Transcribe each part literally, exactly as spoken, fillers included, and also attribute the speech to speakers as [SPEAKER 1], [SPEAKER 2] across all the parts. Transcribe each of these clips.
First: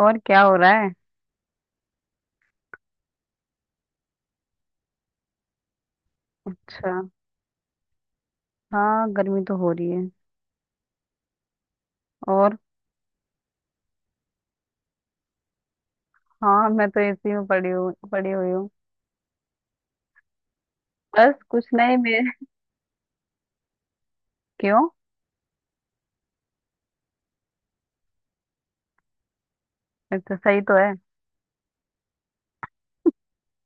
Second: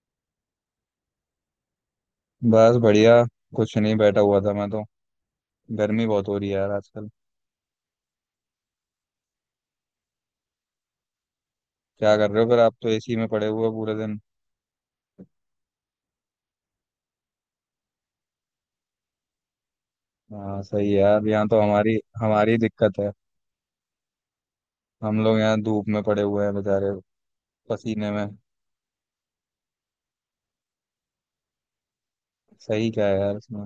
[SPEAKER 1] और क्या हो रहा है।
[SPEAKER 2] बस बढ़िया। कुछ नहीं, बैठा हुआ था मैं तो। गर्मी बहुत हो रही है यार
[SPEAKER 1] अच्छा।
[SPEAKER 2] आजकल।
[SPEAKER 1] हाँ, गर्मी तो हो रही है।
[SPEAKER 2] क्या कर रहे हो
[SPEAKER 1] और
[SPEAKER 2] फिर? आप तो एसी में पड़े हुए हो पूरे दिन।
[SPEAKER 1] हाँ, मैं तो एसी में पड़ी हूँ, पड़ी हुई हूँ
[SPEAKER 2] हाँ, सही है यार,
[SPEAKER 1] बस
[SPEAKER 2] यहाँ तो
[SPEAKER 1] कुछ नहीं
[SPEAKER 2] हमारी
[SPEAKER 1] मैं।
[SPEAKER 2] हमारी दिक्कत है।
[SPEAKER 1] क्यों?
[SPEAKER 2] हम लोग यहाँ धूप में पड़े हुए हैं बेचारे, पसीने में।
[SPEAKER 1] ये तो सही तो है।
[SPEAKER 2] सही क्या है यार इसमें।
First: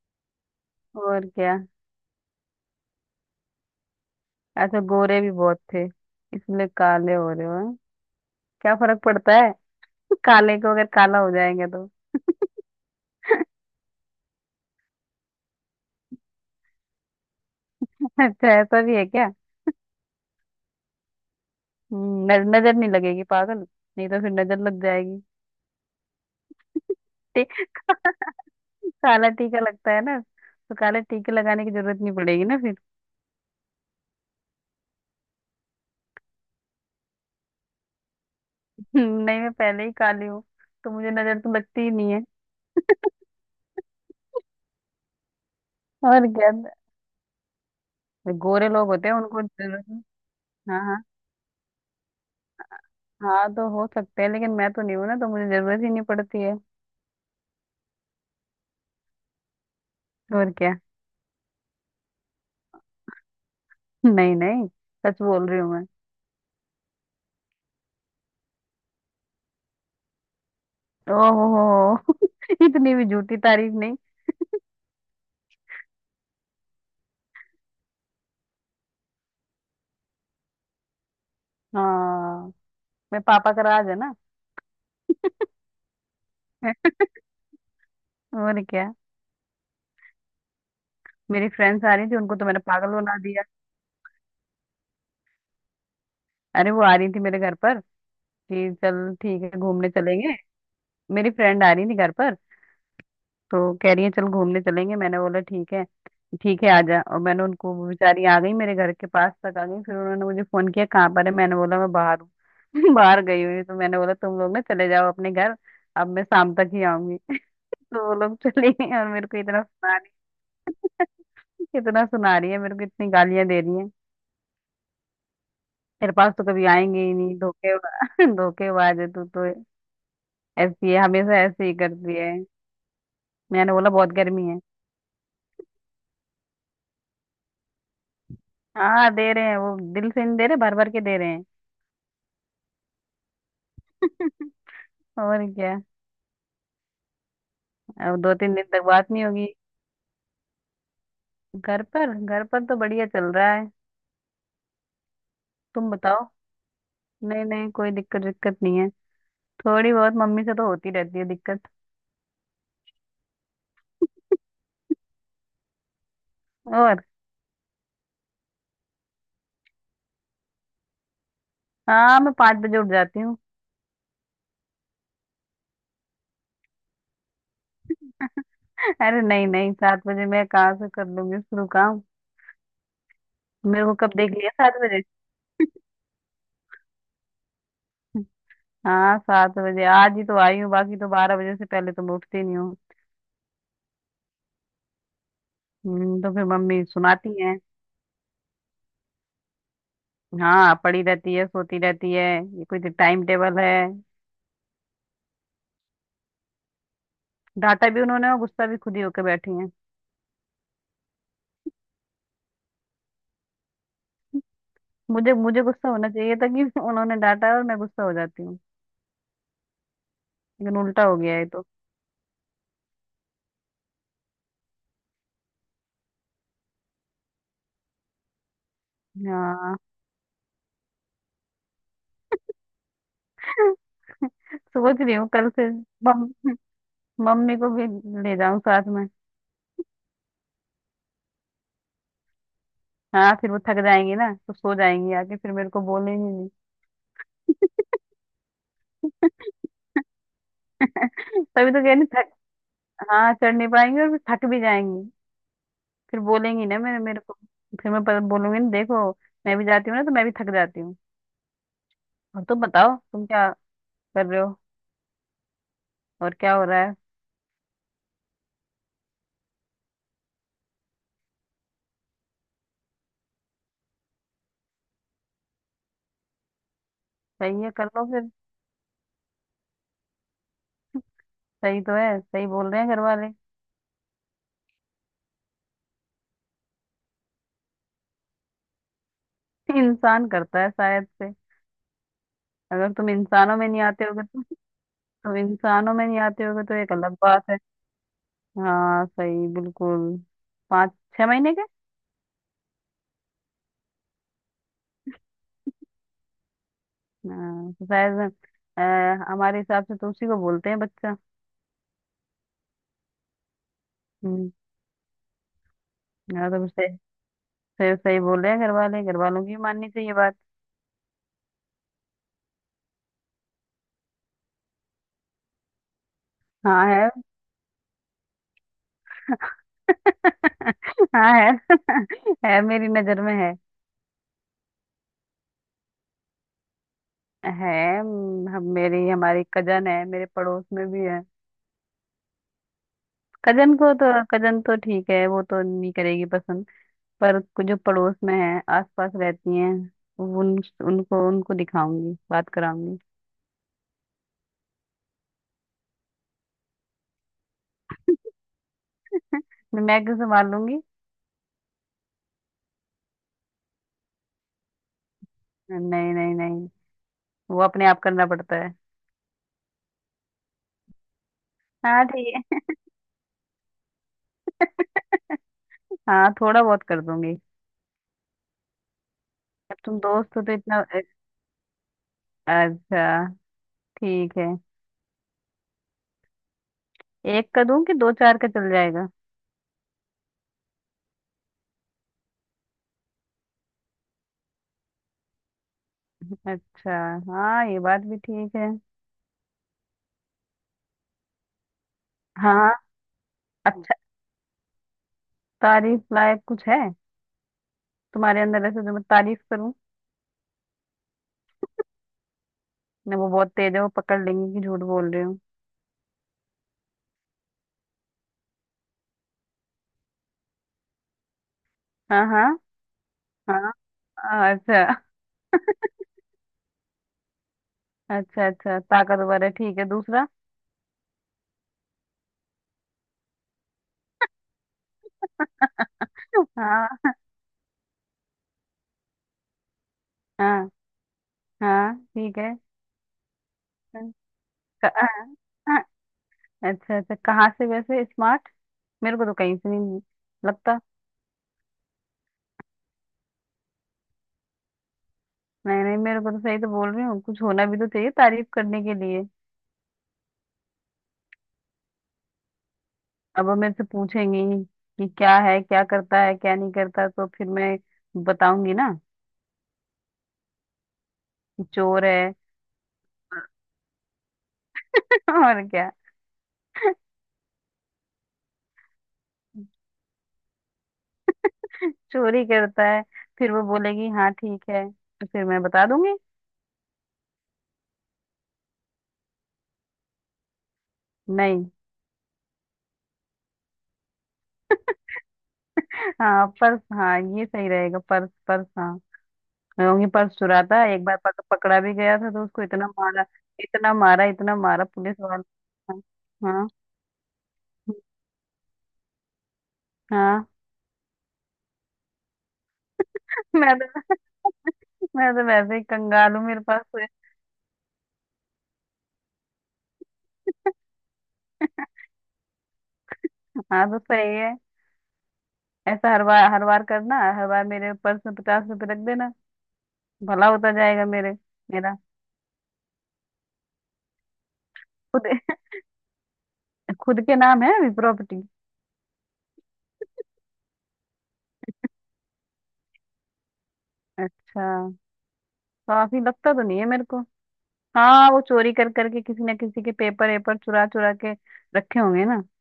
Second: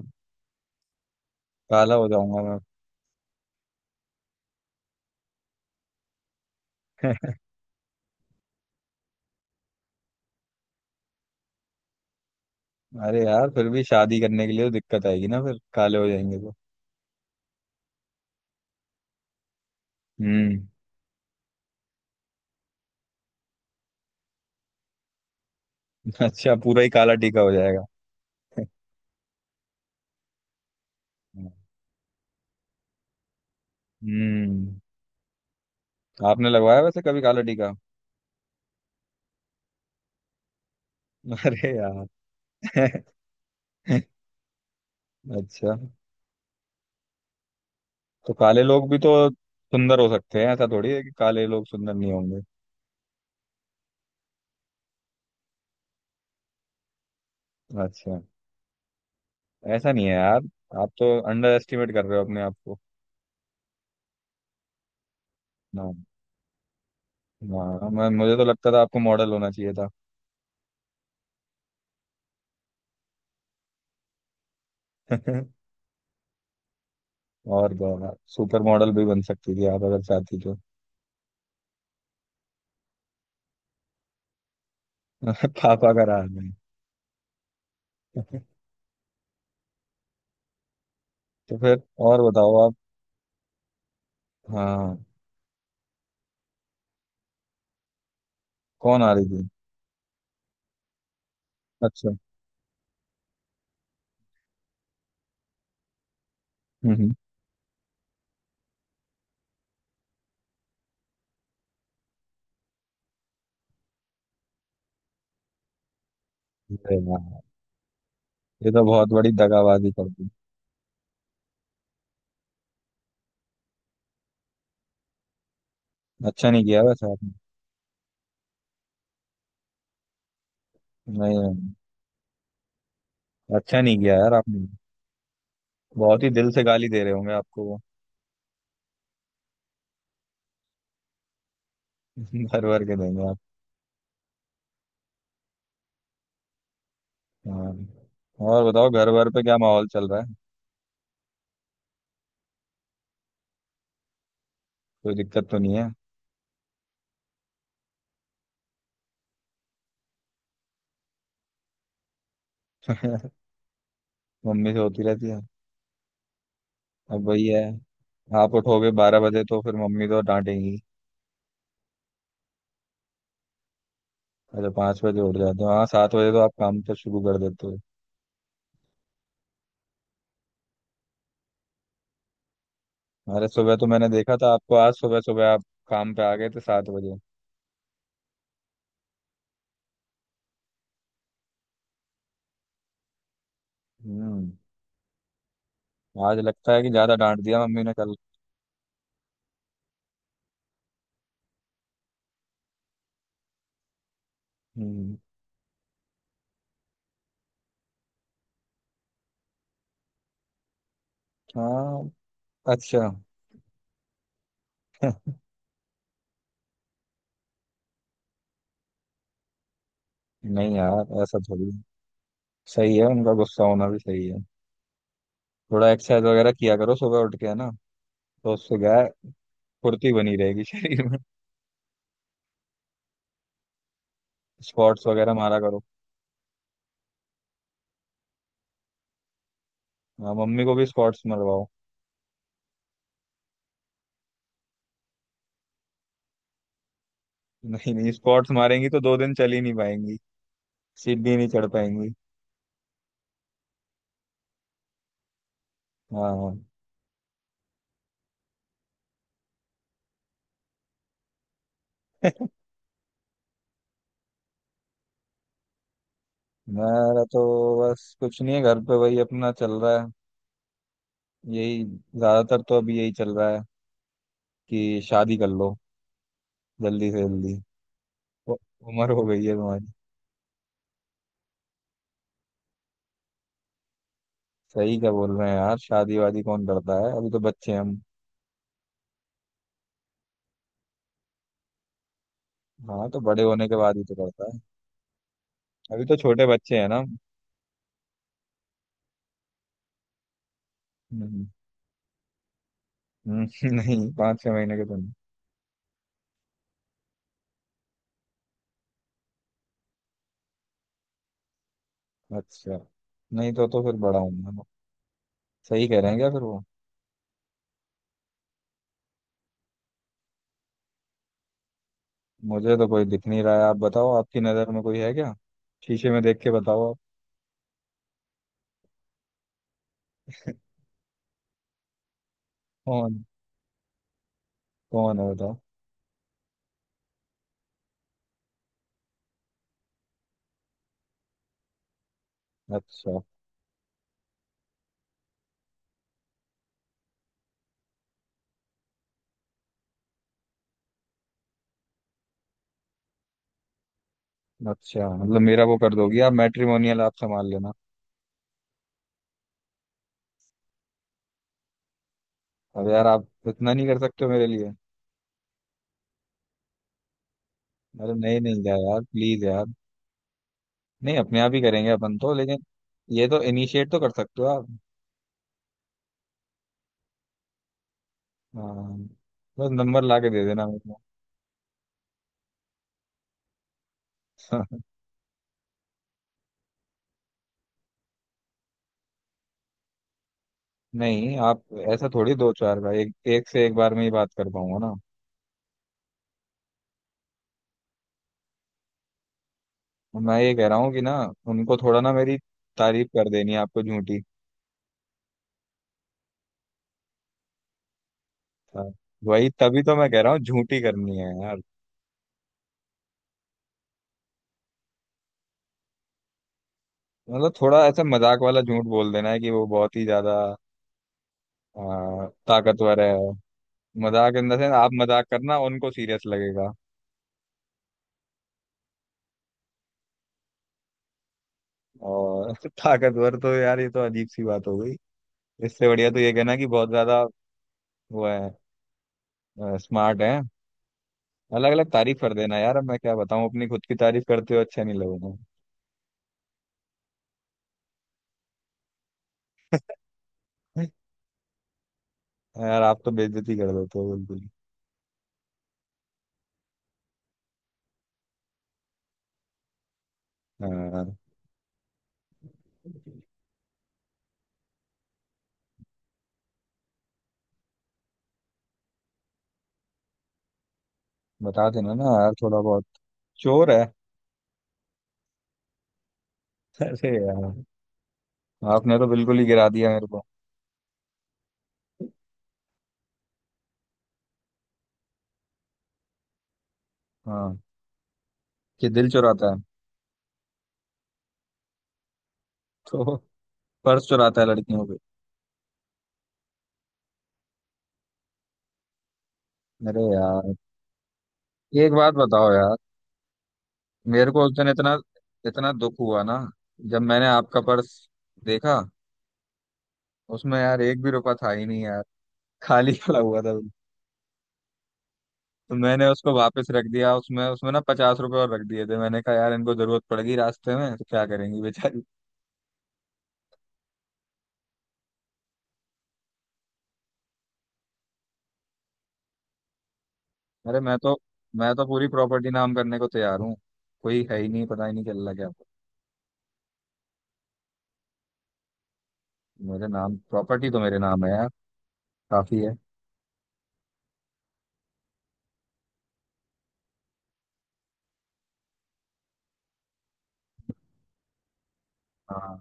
[SPEAKER 1] और क्या।
[SPEAKER 2] काला हो जाऊंगा मैं।
[SPEAKER 1] अच्छा, गोरे भी बहुत थे। इसलिए काले हो रहे हो हैं? क्या फर्क पड़ता है। काले को अगर काला हो जाएंगे तो।
[SPEAKER 2] अरे यार फिर भी शादी करने के लिए तो दिक्कत आएगी ना, फिर काले हो जाएंगे तो।
[SPEAKER 1] अच्छा, ऐसा भी है क्या?
[SPEAKER 2] हम्म।
[SPEAKER 1] हम्म, न- नजर नहीं लगेगी पागल। नहीं तो फिर नजर लग जाएगी।
[SPEAKER 2] अच्छा, पूरा ही काला टीका हो
[SPEAKER 1] ठीक।
[SPEAKER 2] जाएगा।
[SPEAKER 1] काला टीका लगता है ना, तो काला टीके लगाने की जरूरत नहीं पड़ेगी ना फिर।
[SPEAKER 2] हम्म। आपने लगवाया वैसे कभी काला टीका?
[SPEAKER 1] हम्म, नहीं, मैं पहले ही काली हूँ। तो मुझे नजर तो
[SPEAKER 2] अरे
[SPEAKER 1] लगती ही
[SPEAKER 2] यार।
[SPEAKER 1] नहीं है।
[SPEAKER 2] अच्छा।
[SPEAKER 1] और क्या।
[SPEAKER 2] तो
[SPEAKER 1] जो
[SPEAKER 2] काले
[SPEAKER 1] गोरे
[SPEAKER 2] लोग
[SPEAKER 1] लोग
[SPEAKER 2] भी
[SPEAKER 1] होते
[SPEAKER 2] तो
[SPEAKER 1] हैं उनको जरूरत
[SPEAKER 2] सुंदर
[SPEAKER 1] ही-
[SPEAKER 2] हो सकते हैं, ऐसा
[SPEAKER 1] हाँ
[SPEAKER 2] थोड़ी
[SPEAKER 1] हाँ।
[SPEAKER 2] है कि काले लोग सुंदर नहीं होंगे।
[SPEAKER 1] हाँ तो हो सकते हैं, लेकिन मैं तो नहीं हूँ ना, तो मुझे जरूरत ही नहीं पड़ती है।
[SPEAKER 2] अच्छा। ऐसा नहीं है यार,
[SPEAKER 1] और क्या।
[SPEAKER 2] आप तो अंडर एस्टिमेट कर रहे हो अपने आप को।
[SPEAKER 1] नहीं नहीं, सच बोल रही हूँ मैं।
[SPEAKER 2] ना, ना। मैं मुझे तो लगता था आपको मॉडल होना चाहिए था।
[SPEAKER 1] ओहो। इतनी भी झूठी तारीफ नहीं।
[SPEAKER 2] और तो सुपर मॉडल भी बन सकती थी आप अगर चाहती तो।
[SPEAKER 1] हाँ, मैं पापा का राज है ना।
[SPEAKER 2] पापा का राज नहीं।
[SPEAKER 1] और क्या। मेरी
[SPEAKER 2] तो फिर,
[SPEAKER 1] फ्रेंड्स आ रही थी,
[SPEAKER 2] और
[SPEAKER 1] उनको तो
[SPEAKER 2] बताओ
[SPEAKER 1] मैंने
[SPEAKER 2] आप।
[SPEAKER 1] पागल बना दिया।
[SPEAKER 2] हाँ।
[SPEAKER 1] अरे वो आ रही थी मेरे घर पर कि
[SPEAKER 2] कौन आ
[SPEAKER 1] चल
[SPEAKER 2] रही
[SPEAKER 1] ठीक
[SPEAKER 2] थी?
[SPEAKER 1] है घूमने चलेंगे। मेरी फ्रेंड आ रही थी घर
[SPEAKER 2] अच्छा।
[SPEAKER 1] पर। तो कह रही है चल घूमने चलेंगे, मैंने बोला ठीक है, ठीक है आ
[SPEAKER 2] हम्म
[SPEAKER 1] जा।
[SPEAKER 2] हम्म।
[SPEAKER 1] और मैंने उनको वो बेचारी आ गई मेरे घर के पास तक आ गई, फिर उन्होंने मुझे फोन किया कहाँ पर है, मैंने बोला मैं बाहर हूँ। बाहर गई हुई हूँ। तो मैंने बोला तुम लोग ना चले जाओ अपने घर, अब मैं शाम तक ही
[SPEAKER 2] अरे
[SPEAKER 1] आऊंगी।
[SPEAKER 2] यार,
[SPEAKER 1] तो वो लोग
[SPEAKER 2] ये
[SPEAKER 1] चले
[SPEAKER 2] तो
[SPEAKER 1] गए
[SPEAKER 2] बहुत
[SPEAKER 1] और मेरे
[SPEAKER 2] बड़ी
[SPEAKER 1] को इतना
[SPEAKER 2] दगाबाजी
[SPEAKER 1] सुना
[SPEAKER 2] कर दी।
[SPEAKER 1] रही। इतना सुना रही है मेरे को, इतनी गालियां दे रही है। तेरे पास तो
[SPEAKER 2] अच्छा नहीं
[SPEAKER 1] कभी
[SPEAKER 2] किया
[SPEAKER 1] आएंगे
[SPEAKER 2] वैसे
[SPEAKER 1] ही
[SPEAKER 2] आपने।
[SPEAKER 1] नहीं, धोखे धोखेबाज है तू तो। ऐसी है,
[SPEAKER 2] नहीं
[SPEAKER 1] हमेशा ऐसे
[SPEAKER 2] नहीं,
[SPEAKER 1] ही करती है। मैंने
[SPEAKER 2] अच्छा
[SPEAKER 1] बोला
[SPEAKER 2] नहीं
[SPEAKER 1] बहुत
[SPEAKER 2] किया यार
[SPEAKER 1] गर्मी है।
[SPEAKER 2] आपने। बहुत ही दिल से गाली दे रहे होंगे आपको वो।
[SPEAKER 1] हाँ दे रहे हैं, वो दिल से नहीं दे रहे, भर भर के दे रहे हैं।
[SPEAKER 2] भर भर के देंगे आप।
[SPEAKER 1] और क्या।
[SPEAKER 2] हाँ,
[SPEAKER 1] अब दो तीन
[SPEAKER 2] और
[SPEAKER 1] दिन तक
[SPEAKER 2] बताओ, घर
[SPEAKER 1] बात नहीं
[SPEAKER 2] भर पे
[SPEAKER 1] होगी।
[SPEAKER 2] क्या माहौल चल रहा है?
[SPEAKER 1] घर पर, घर पर तो बढ़िया चल रहा है।
[SPEAKER 2] कोई दिक्कत तो नहीं है?
[SPEAKER 1] तुम बताओ। नहीं नहीं, कोई दिक्कत दिक्कत नहीं है। थोड़ी बहुत मम्मी से तो होती रहती है दिक्कत।
[SPEAKER 2] मम्मी से होती रहती है।
[SPEAKER 1] और
[SPEAKER 2] अब वही है, आप उठोगे बारह बजे तो फिर मम्मी तो डांटेंगी।
[SPEAKER 1] हाँ, मैं पाँच बजे उठ जाती हूँ।
[SPEAKER 2] अच्छा, पाँच बजे उठ जाते हो? हाँ, सात बजे तो आप काम तो शुरू कर देते हो।
[SPEAKER 1] अरे नहीं नहीं, सात बजे मैं कहाँ से कर लूंगी शुरू काम।
[SPEAKER 2] अरे सुबह
[SPEAKER 1] मेरे
[SPEAKER 2] तो
[SPEAKER 1] को
[SPEAKER 2] मैंने
[SPEAKER 1] कब देख
[SPEAKER 2] देखा
[SPEAKER 1] लिया
[SPEAKER 2] था आपको,
[SPEAKER 1] सात
[SPEAKER 2] आज
[SPEAKER 1] बजे
[SPEAKER 2] सुबह सुबह आप काम पे आ गए थे सात बजे।
[SPEAKER 1] हाँ, सात बजे आज ही तो आई हूँ, बाकी तो बारह बजे से पहले तो मैं उठती नहीं हूँ।
[SPEAKER 2] हम्म।
[SPEAKER 1] हम्म, तो
[SPEAKER 2] आज
[SPEAKER 1] फिर
[SPEAKER 2] लगता है
[SPEAKER 1] मम्मी
[SPEAKER 2] कि ज्यादा
[SPEAKER 1] सुनाती
[SPEAKER 2] डांट
[SPEAKER 1] है।
[SPEAKER 2] दिया मम्मी ने कल।
[SPEAKER 1] हाँ, पड़ी रहती है सोती रहती है, ये कोई टाइम टेबल है?
[SPEAKER 2] हम्म।
[SPEAKER 1] डांटा भी उन्होंने और गुस्सा भी खुद ही होके बैठी हैं।
[SPEAKER 2] हाँ। अच्छा।
[SPEAKER 1] मुझे मुझे गुस्सा होना चाहिए था कि उन्होंने डांटा है और मैं गुस्सा हो जाती हूँ,
[SPEAKER 2] नहीं
[SPEAKER 1] लेकिन उल्टा
[SPEAKER 2] यार,
[SPEAKER 1] हो गया
[SPEAKER 2] ऐसा
[SPEAKER 1] है तो।
[SPEAKER 2] थोड़ी है। सही है, उनका गुस्सा होना भी सही है। थोड़ा एक्सरसाइज वगैरह किया करो सुबह उठ के, है ना? तो उससे क्या है,
[SPEAKER 1] हाँ।
[SPEAKER 2] फुर्ती बनी रहेगी शरीर में।
[SPEAKER 1] सोच
[SPEAKER 2] स्क्वाट्स
[SPEAKER 1] रही हूँ
[SPEAKER 2] वगैरह
[SPEAKER 1] कल
[SPEAKER 2] मारा
[SPEAKER 1] से
[SPEAKER 2] करो।
[SPEAKER 1] मम, मम्मी को भी ले जाऊं साथ में।
[SPEAKER 2] हाँ, मम्मी को भी स्क्वाट्स मरवाओ।
[SPEAKER 1] हाँ फिर वो थक जाएंगी ना तो सो जाएंगी आके, फिर मेरे को बोलेंगी नहीं।
[SPEAKER 2] नहीं नहीं, स्क्वाट्स मारेंगी तो दो दिन चल ही नहीं पाएंगी, सीढ़ी नहीं चढ़
[SPEAKER 1] तभी तो कह रही
[SPEAKER 2] पाएंगी।
[SPEAKER 1] थक। हाँ चढ़ नहीं पाएंगी और फिर थक भी जाएंगी, फिर
[SPEAKER 2] हाँ
[SPEAKER 1] बोलेंगी
[SPEAKER 2] हाँ।
[SPEAKER 1] ना मेरे मेरे को। फिर मैं पर- बोलूंगी ना देखो, मैं भी जाती हूँ ना तो मैं भी थक जाती हूँ। और तुम बताओ तुम क्या कर रहे हो, और क्या हो रहा है।
[SPEAKER 2] मेरा तो बस कुछ नहीं है। घर पे वही अपना चल रहा है, यही ज्यादातर तो अभी यही चल रहा है कि शादी कर लो जल्दी से जल्दी।
[SPEAKER 1] सही है कर लो फिर।
[SPEAKER 2] उ- उम्र हो गई है तुम्हारी।
[SPEAKER 1] सही तो है, सही बोल रहे हैं घर वाले।
[SPEAKER 2] सही क्या बोल रहे हैं यार, शादी वादी कौन करता है, अभी तो बच्चे हैं हम।
[SPEAKER 1] इंसान करता है शायद से, अगर
[SPEAKER 2] हाँ
[SPEAKER 1] तुम
[SPEAKER 2] तो बड़े
[SPEAKER 1] इंसानों में
[SPEAKER 2] होने के
[SPEAKER 1] नहीं
[SPEAKER 2] बाद ही
[SPEAKER 1] आते
[SPEAKER 2] तो
[SPEAKER 1] होगे तो।
[SPEAKER 2] करता है,
[SPEAKER 1] तुम इंसानों
[SPEAKER 2] अभी
[SPEAKER 1] में
[SPEAKER 2] तो
[SPEAKER 1] नहीं आते
[SPEAKER 2] छोटे
[SPEAKER 1] होगे तो
[SPEAKER 2] बच्चे हैं
[SPEAKER 1] एक
[SPEAKER 2] ना।
[SPEAKER 1] अलग बात है। हाँ सही बिल्कुल। पाँच छह
[SPEAKER 2] हम्म,
[SPEAKER 1] महीने के।
[SPEAKER 2] हम्म, नहीं, पाँच छह महीने के तो नहीं।
[SPEAKER 1] हाँ तो शायद, अ, हमारे हिसाब से तो उसी को बोलते हैं बच्चा।
[SPEAKER 2] अच्छा। नहीं तो तो फिर बड़ा हूँ
[SPEAKER 1] हम्म।
[SPEAKER 2] मैं। सही कह रहे हैं क्या फिर
[SPEAKER 1] हाँ
[SPEAKER 2] वो?
[SPEAKER 1] तो सही। सही, सही बोल रहे हैं घर वाले, घर वालों की भी माननी चाहिए बात।
[SPEAKER 2] मुझे तो कोई दिख नहीं रहा है, आप बताओ आपकी नज़र में कोई है क्या? शीशे में देख के
[SPEAKER 1] हाँ
[SPEAKER 2] बताओ आप।
[SPEAKER 1] है। हाँ है। है, मेरी नजर
[SPEAKER 2] कौन
[SPEAKER 1] में है।
[SPEAKER 2] कौन है बताओ।
[SPEAKER 1] है हम्म, हम मेरी हमारी कजन है, मेरे पड़ोस में भी है।
[SPEAKER 2] अच्छा।
[SPEAKER 1] कजन को तो, कजन तो ठीक है वो तो नहीं करेगी पसंद। पर कुछ जो पड़ोस में है आसपास रहती हैं, उन, उनको उनको दिखाऊंगी बात कराऊंगी।
[SPEAKER 2] अच्छा, मतलब मेरा वो कर दोगी आप, मैट्रिमोनियल आप संभाल लेना।
[SPEAKER 1] मैं मैं कैसे मार लूंगी।
[SPEAKER 2] अब यार, आप इतना नहीं कर सकते हो मेरे लिए?
[SPEAKER 1] नहीं नहीं नहीं, वो अपने आप
[SPEAKER 2] अरे
[SPEAKER 1] करना
[SPEAKER 2] नहीं
[SPEAKER 1] पड़ता
[SPEAKER 2] नहीं
[SPEAKER 1] है।
[SPEAKER 2] यार, यार प्लीज यार। नहीं, अपने आप ही करेंगे
[SPEAKER 1] हाँ
[SPEAKER 2] अपन तो,
[SPEAKER 1] ठीक
[SPEAKER 2] लेकिन
[SPEAKER 1] है।
[SPEAKER 2] ये तो इनिशिएट तो कर सकते हो आप।
[SPEAKER 1] हाँ, थोड़ा बहुत कर दूंगी।
[SPEAKER 2] हाँ, बस
[SPEAKER 1] अब तुम
[SPEAKER 2] नंबर ला के
[SPEAKER 1] दोस्त हो
[SPEAKER 2] दे
[SPEAKER 1] तो
[SPEAKER 2] देना
[SPEAKER 1] इतना।
[SPEAKER 2] मेरे
[SPEAKER 1] अच्छा, ठीक है।
[SPEAKER 2] को।
[SPEAKER 1] एक का दूं कि दो चार का चल जाएगा?
[SPEAKER 2] नहीं आप, ऐसा थोड़ी, दो चार बार एक एक से, एक बार में ही बात कर पाऊंगा ना।
[SPEAKER 1] अच्छा, हाँ ये बात भी ठीक है।
[SPEAKER 2] मैं ये कह रहा हूँ कि ना, उनको थोड़ा ना, मेरी
[SPEAKER 1] हाँ।
[SPEAKER 2] तारीफ कर देनी है आपको,
[SPEAKER 1] अच्छा,
[SPEAKER 2] झूठी।
[SPEAKER 1] तारीफ लायक कुछ है तुम्हारे अंदर ऐसे
[SPEAKER 2] हाँ,
[SPEAKER 1] जो मैं तारीफ
[SPEAKER 2] वही
[SPEAKER 1] करूं?
[SPEAKER 2] तभी तो मैं कह रहा हूँ, झूठी करनी है यार।
[SPEAKER 1] नहीं, वो बहुत तेज है, वो पकड़ लेंगी कि झूठ बोल रही हूँ।
[SPEAKER 2] मतलब थोड़ा ऐसा मजाक वाला झूठ बोल देना है कि वो बहुत ही ज्यादा आ,
[SPEAKER 1] हाँ हाँ।
[SPEAKER 2] ताकतवर है।
[SPEAKER 1] हाँ।
[SPEAKER 2] मजाक इन
[SPEAKER 1] हाँ,
[SPEAKER 2] द सेंस, आप
[SPEAKER 1] अच्छा।
[SPEAKER 2] मजाक करना उनको सीरियस लगेगा।
[SPEAKER 1] अच्छा, अच्छा ताकतवर है ठीक है दूसरा।
[SPEAKER 2] और ताकतवर तो यार, ये तो अजीब सी बात हो गई। इससे बढ़िया तो ये कहना कि बहुत
[SPEAKER 1] हाँ।
[SPEAKER 2] ज्यादा वो है, स्मार्ट है।
[SPEAKER 1] हाँ।
[SPEAKER 2] अलग अलग
[SPEAKER 1] हाँ
[SPEAKER 2] तारीफ कर
[SPEAKER 1] ठीक है।
[SPEAKER 2] देना यार, अब मैं क्या बताऊं, अपनी खुद की तारीफ करते हो अच्छा
[SPEAKER 1] क-
[SPEAKER 2] नहीं लगूंगा।
[SPEAKER 1] हाँ, अच्छा, अच्छा कहाँ से वैसे स्मार्ट? मेरे को तो कहीं से नहीं लगता।
[SPEAKER 2] यार आप तो बेइज्जती कर देते हो बिल्कुल।
[SPEAKER 1] नहीं नहीं, मेरे को तो सही तो बोल रही हूँ, कुछ होना भी तो चाहिए तारीफ करने के लिए।
[SPEAKER 2] हाँ।
[SPEAKER 1] अब वो मेरे से पूछेंगी कि क्या है, क्या करता है क्या नहीं करता, तो फिर मैं बताऊंगी ना कि
[SPEAKER 2] बता देना
[SPEAKER 1] चोर
[SPEAKER 2] ना
[SPEAKER 1] है।
[SPEAKER 2] यार थोड़ा बहुत, चोर है।
[SPEAKER 1] और क्या।
[SPEAKER 2] अरे यार, आपने तो बिल्कुल ही गिरा दिया मेरे को।
[SPEAKER 1] चोरी करता है, फिर वो बोलेगी हाँ ठीक है, तो फिर मैं बता दूंगी।
[SPEAKER 2] हाँ, कि दिल चुराता है।
[SPEAKER 1] नहीं।
[SPEAKER 2] तो पर्स चुराता है लड़कियों के।
[SPEAKER 1] हाँ पर्स, हाँ ये सही रहेगा, पर्स, पर्स, हाँ। मैं
[SPEAKER 2] अरे
[SPEAKER 1] कहूंगी पर्स
[SPEAKER 2] यार,
[SPEAKER 1] चुराता है, एक बार पक, पकड़ा
[SPEAKER 2] एक
[SPEAKER 1] भी
[SPEAKER 2] बात
[SPEAKER 1] गया था, तो
[SPEAKER 2] बताओ
[SPEAKER 1] उसको
[SPEAKER 2] यार,
[SPEAKER 1] इतना मारा, इतना मारा,
[SPEAKER 2] मेरे को उस
[SPEAKER 1] इतना
[SPEAKER 2] दिन
[SPEAKER 1] मारा
[SPEAKER 2] इतना
[SPEAKER 1] पुलिस वाले।
[SPEAKER 2] इतना दुख हुआ ना,
[SPEAKER 1] हाँ हाँ
[SPEAKER 2] जब मैंने आपका पर्स देखा।
[SPEAKER 1] हाँ।
[SPEAKER 2] उसमें यार एक भी रुपया था ही नहीं यार, खाली पड़ा हुआ था।
[SPEAKER 1] मैं तो, मैं तो
[SPEAKER 2] तो
[SPEAKER 1] वैसे ही
[SPEAKER 2] मैंने उसको
[SPEAKER 1] कंगाल हूँ, मेरे
[SPEAKER 2] वापस
[SPEAKER 1] पास
[SPEAKER 2] रख
[SPEAKER 1] तो-
[SPEAKER 2] दिया, उसमें उसमें ना पचास रुपए और रख दिए थे। मैंने कहा यार इनको जरूरत पड़ेगी रास्ते में, तो क्या करेंगी बेचारी।
[SPEAKER 1] हाँ तो सही है, ऐसा हर बार, हर बार करना, हर बार मेरे पर्स में पचास रुपए रख देना, भला होता
[SPEAKER 2] अरे मैं
[SPEAKER 1] जाएगा
[SPEAKER 2] तो
[SPEAKER 1] मेरे।
[SPEAKER 2] मैं तो
[SPEAKER 1] मेरा
[SPEAKER 2] पूरी प्रॉपर्टी नाम करने को तैयार हूँ। कोई है ही नहीं, पता ही नहीं चल रहा क्या।
[SPEAKER 1] खुद, खुद के नाम है अभी प्रॉपर्टी।
[SPEAKER 2] मेरे नाम प्रॉपर्टी तो मेरे नाम है यार, काफी है।
[SPEAKER 1] अच्छा, काफी लगता तो नहीं है मेरे को। हाँ, वो चोरी कर करके किसी ना किसी के पेपर वेपर चुरा चुरा के रखे होंगे ना।
[SPEAKER 2] हाँ।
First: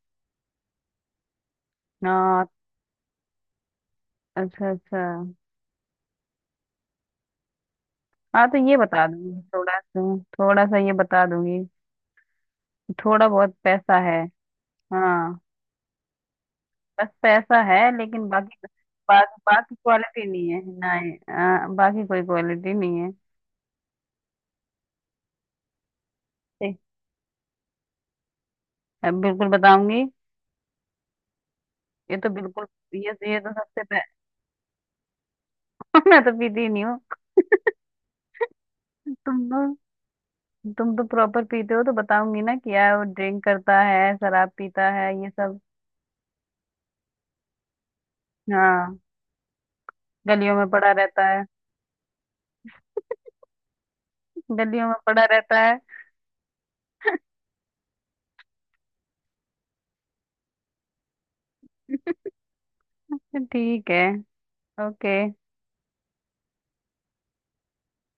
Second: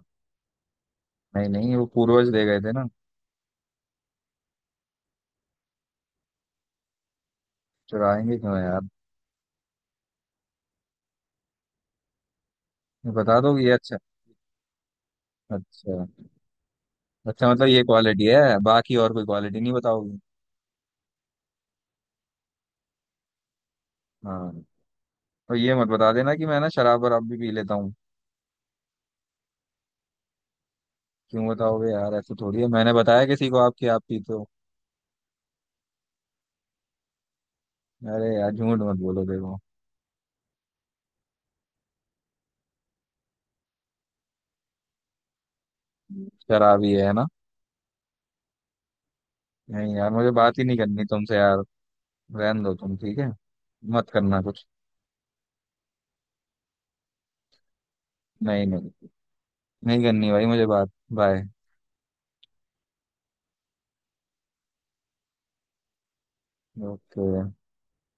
[SPEAKER 2] नहीं नहीं, वो पूर्वज दे
[SPEAKER 1] हाँ।
[SPEAKER 2] गए थे ना,
[SPEAKER 1] अच्छा अच्छा।
[SPEAKER 2] चुराएंगे
[SPEAKER 1] हाँ
[SPEAKER 2] क्यों
[SPEAKER 1] तो ये
[SPEAKER 2] यार।
[SPEAKER 1] बता दूंगी, थोड़ा सा थोड़ा सा ये बता दूंगी,
[SPEAKER 2] ये
[SPEAKER 1] थोड़ा
[SPEAKER 2] बता
[SPEAKER 1] बहुत
[SPEAKER 2] दो ये। अच्छा।
[SPEAKER 1] पैसा है। हाँ।
[SPEAKER 2] अच्छा,
[SPEAKER 1] बस
[SPEAKER 2] अच्छा
[SPEAKER 1] पैसा
[SPEAKER 2] मतलब
[SPEAKER 1] है,
[SPEAKER 2] ये क्वालिटी
[SPEAKER 1] लेकिन बाकी,
[SPEAKER 2] है, बाकी और कोई
[SPEAKER 1] बाकी
[SPEAKER 2] क्वालिटी नहीं
[SPEAKER 1] बाकी
[SPEAKER 2] बताओगी?
[SPEAKER 1] क्वालिटी नहीं है, नहीं आ, बाकी कोई क्वालिटी नहीं है।
[SPEAKER 2] हाँ, और ये मत बता देना कि मैं ना
[SPEAKER 1] ठीक।
[SPEAKER 2] शराब वराब भी पी लेता हूँ।
[SPEAKER 1] अब बिल्कुल बताऊंगी।
[SPEAKER 2] क्यों बताओगे यार?
[SPEAKER 1] ये तो
[SPEAKER 2] ऐसे थोड़ी है,
[SPEAKER 1] बिल्कुल,
[SPEAKER 2] मैंने
[SPEAKER 1] ये
[SPEAKER 2] बताया
[SPEAKER 1] ये
[SPEAKER 2] किसी
[SPEAKER 1] तो
[SPEAKER 2] को
[SPEAKER 1] सबसे
[SPEAKER 2] आपकी
[SPEAKER 1] पह...
[SPEAKER 2] आप पीते हो?
[SPEAKER 1] मैं तो पीती ही नहीं हूँ।
[SPEAKER 2] अरे यार झूठ मत बोलो
[SPEAKER 1] तुम
[SPEAKER 2] देखो।
[SPEAKER 1] तुम तो प्रॉपर पीते हो, तो बताऊंगी ना कि यार वो ड्रिंक करता है, शराब पीता है ये सब।
[SPEAKER 2] शराबी है ना?
[SPEAKER 1] हाँ,
[SPEAKER 2] नहीं यार, मुझे
[SPEAKER 1] गलियों
[SPEAKER 2] बात ही
[SPEAKER 1] में
[SPEAKER 2] नहीं
[SPEAKER 1] पड़ा
[SPEAKER 2] करनी
[SPEAKER 1] रहता
[SPEAKER 2] तुमसे
[SPEAKER 1] है।
[SPEAKER 2] यार, रहने दो तुम, ठीक है, मत करना कुछ।
[SPEAKER 1] गलियों में पड़ा रहता है।
[SPEAKER 2] नहीं नहीं, नहीं करनी भाई मुझे बात। बाय।
[SPEAKER 1] ठीक है। ओके।
[SPEAKER 2] ओके।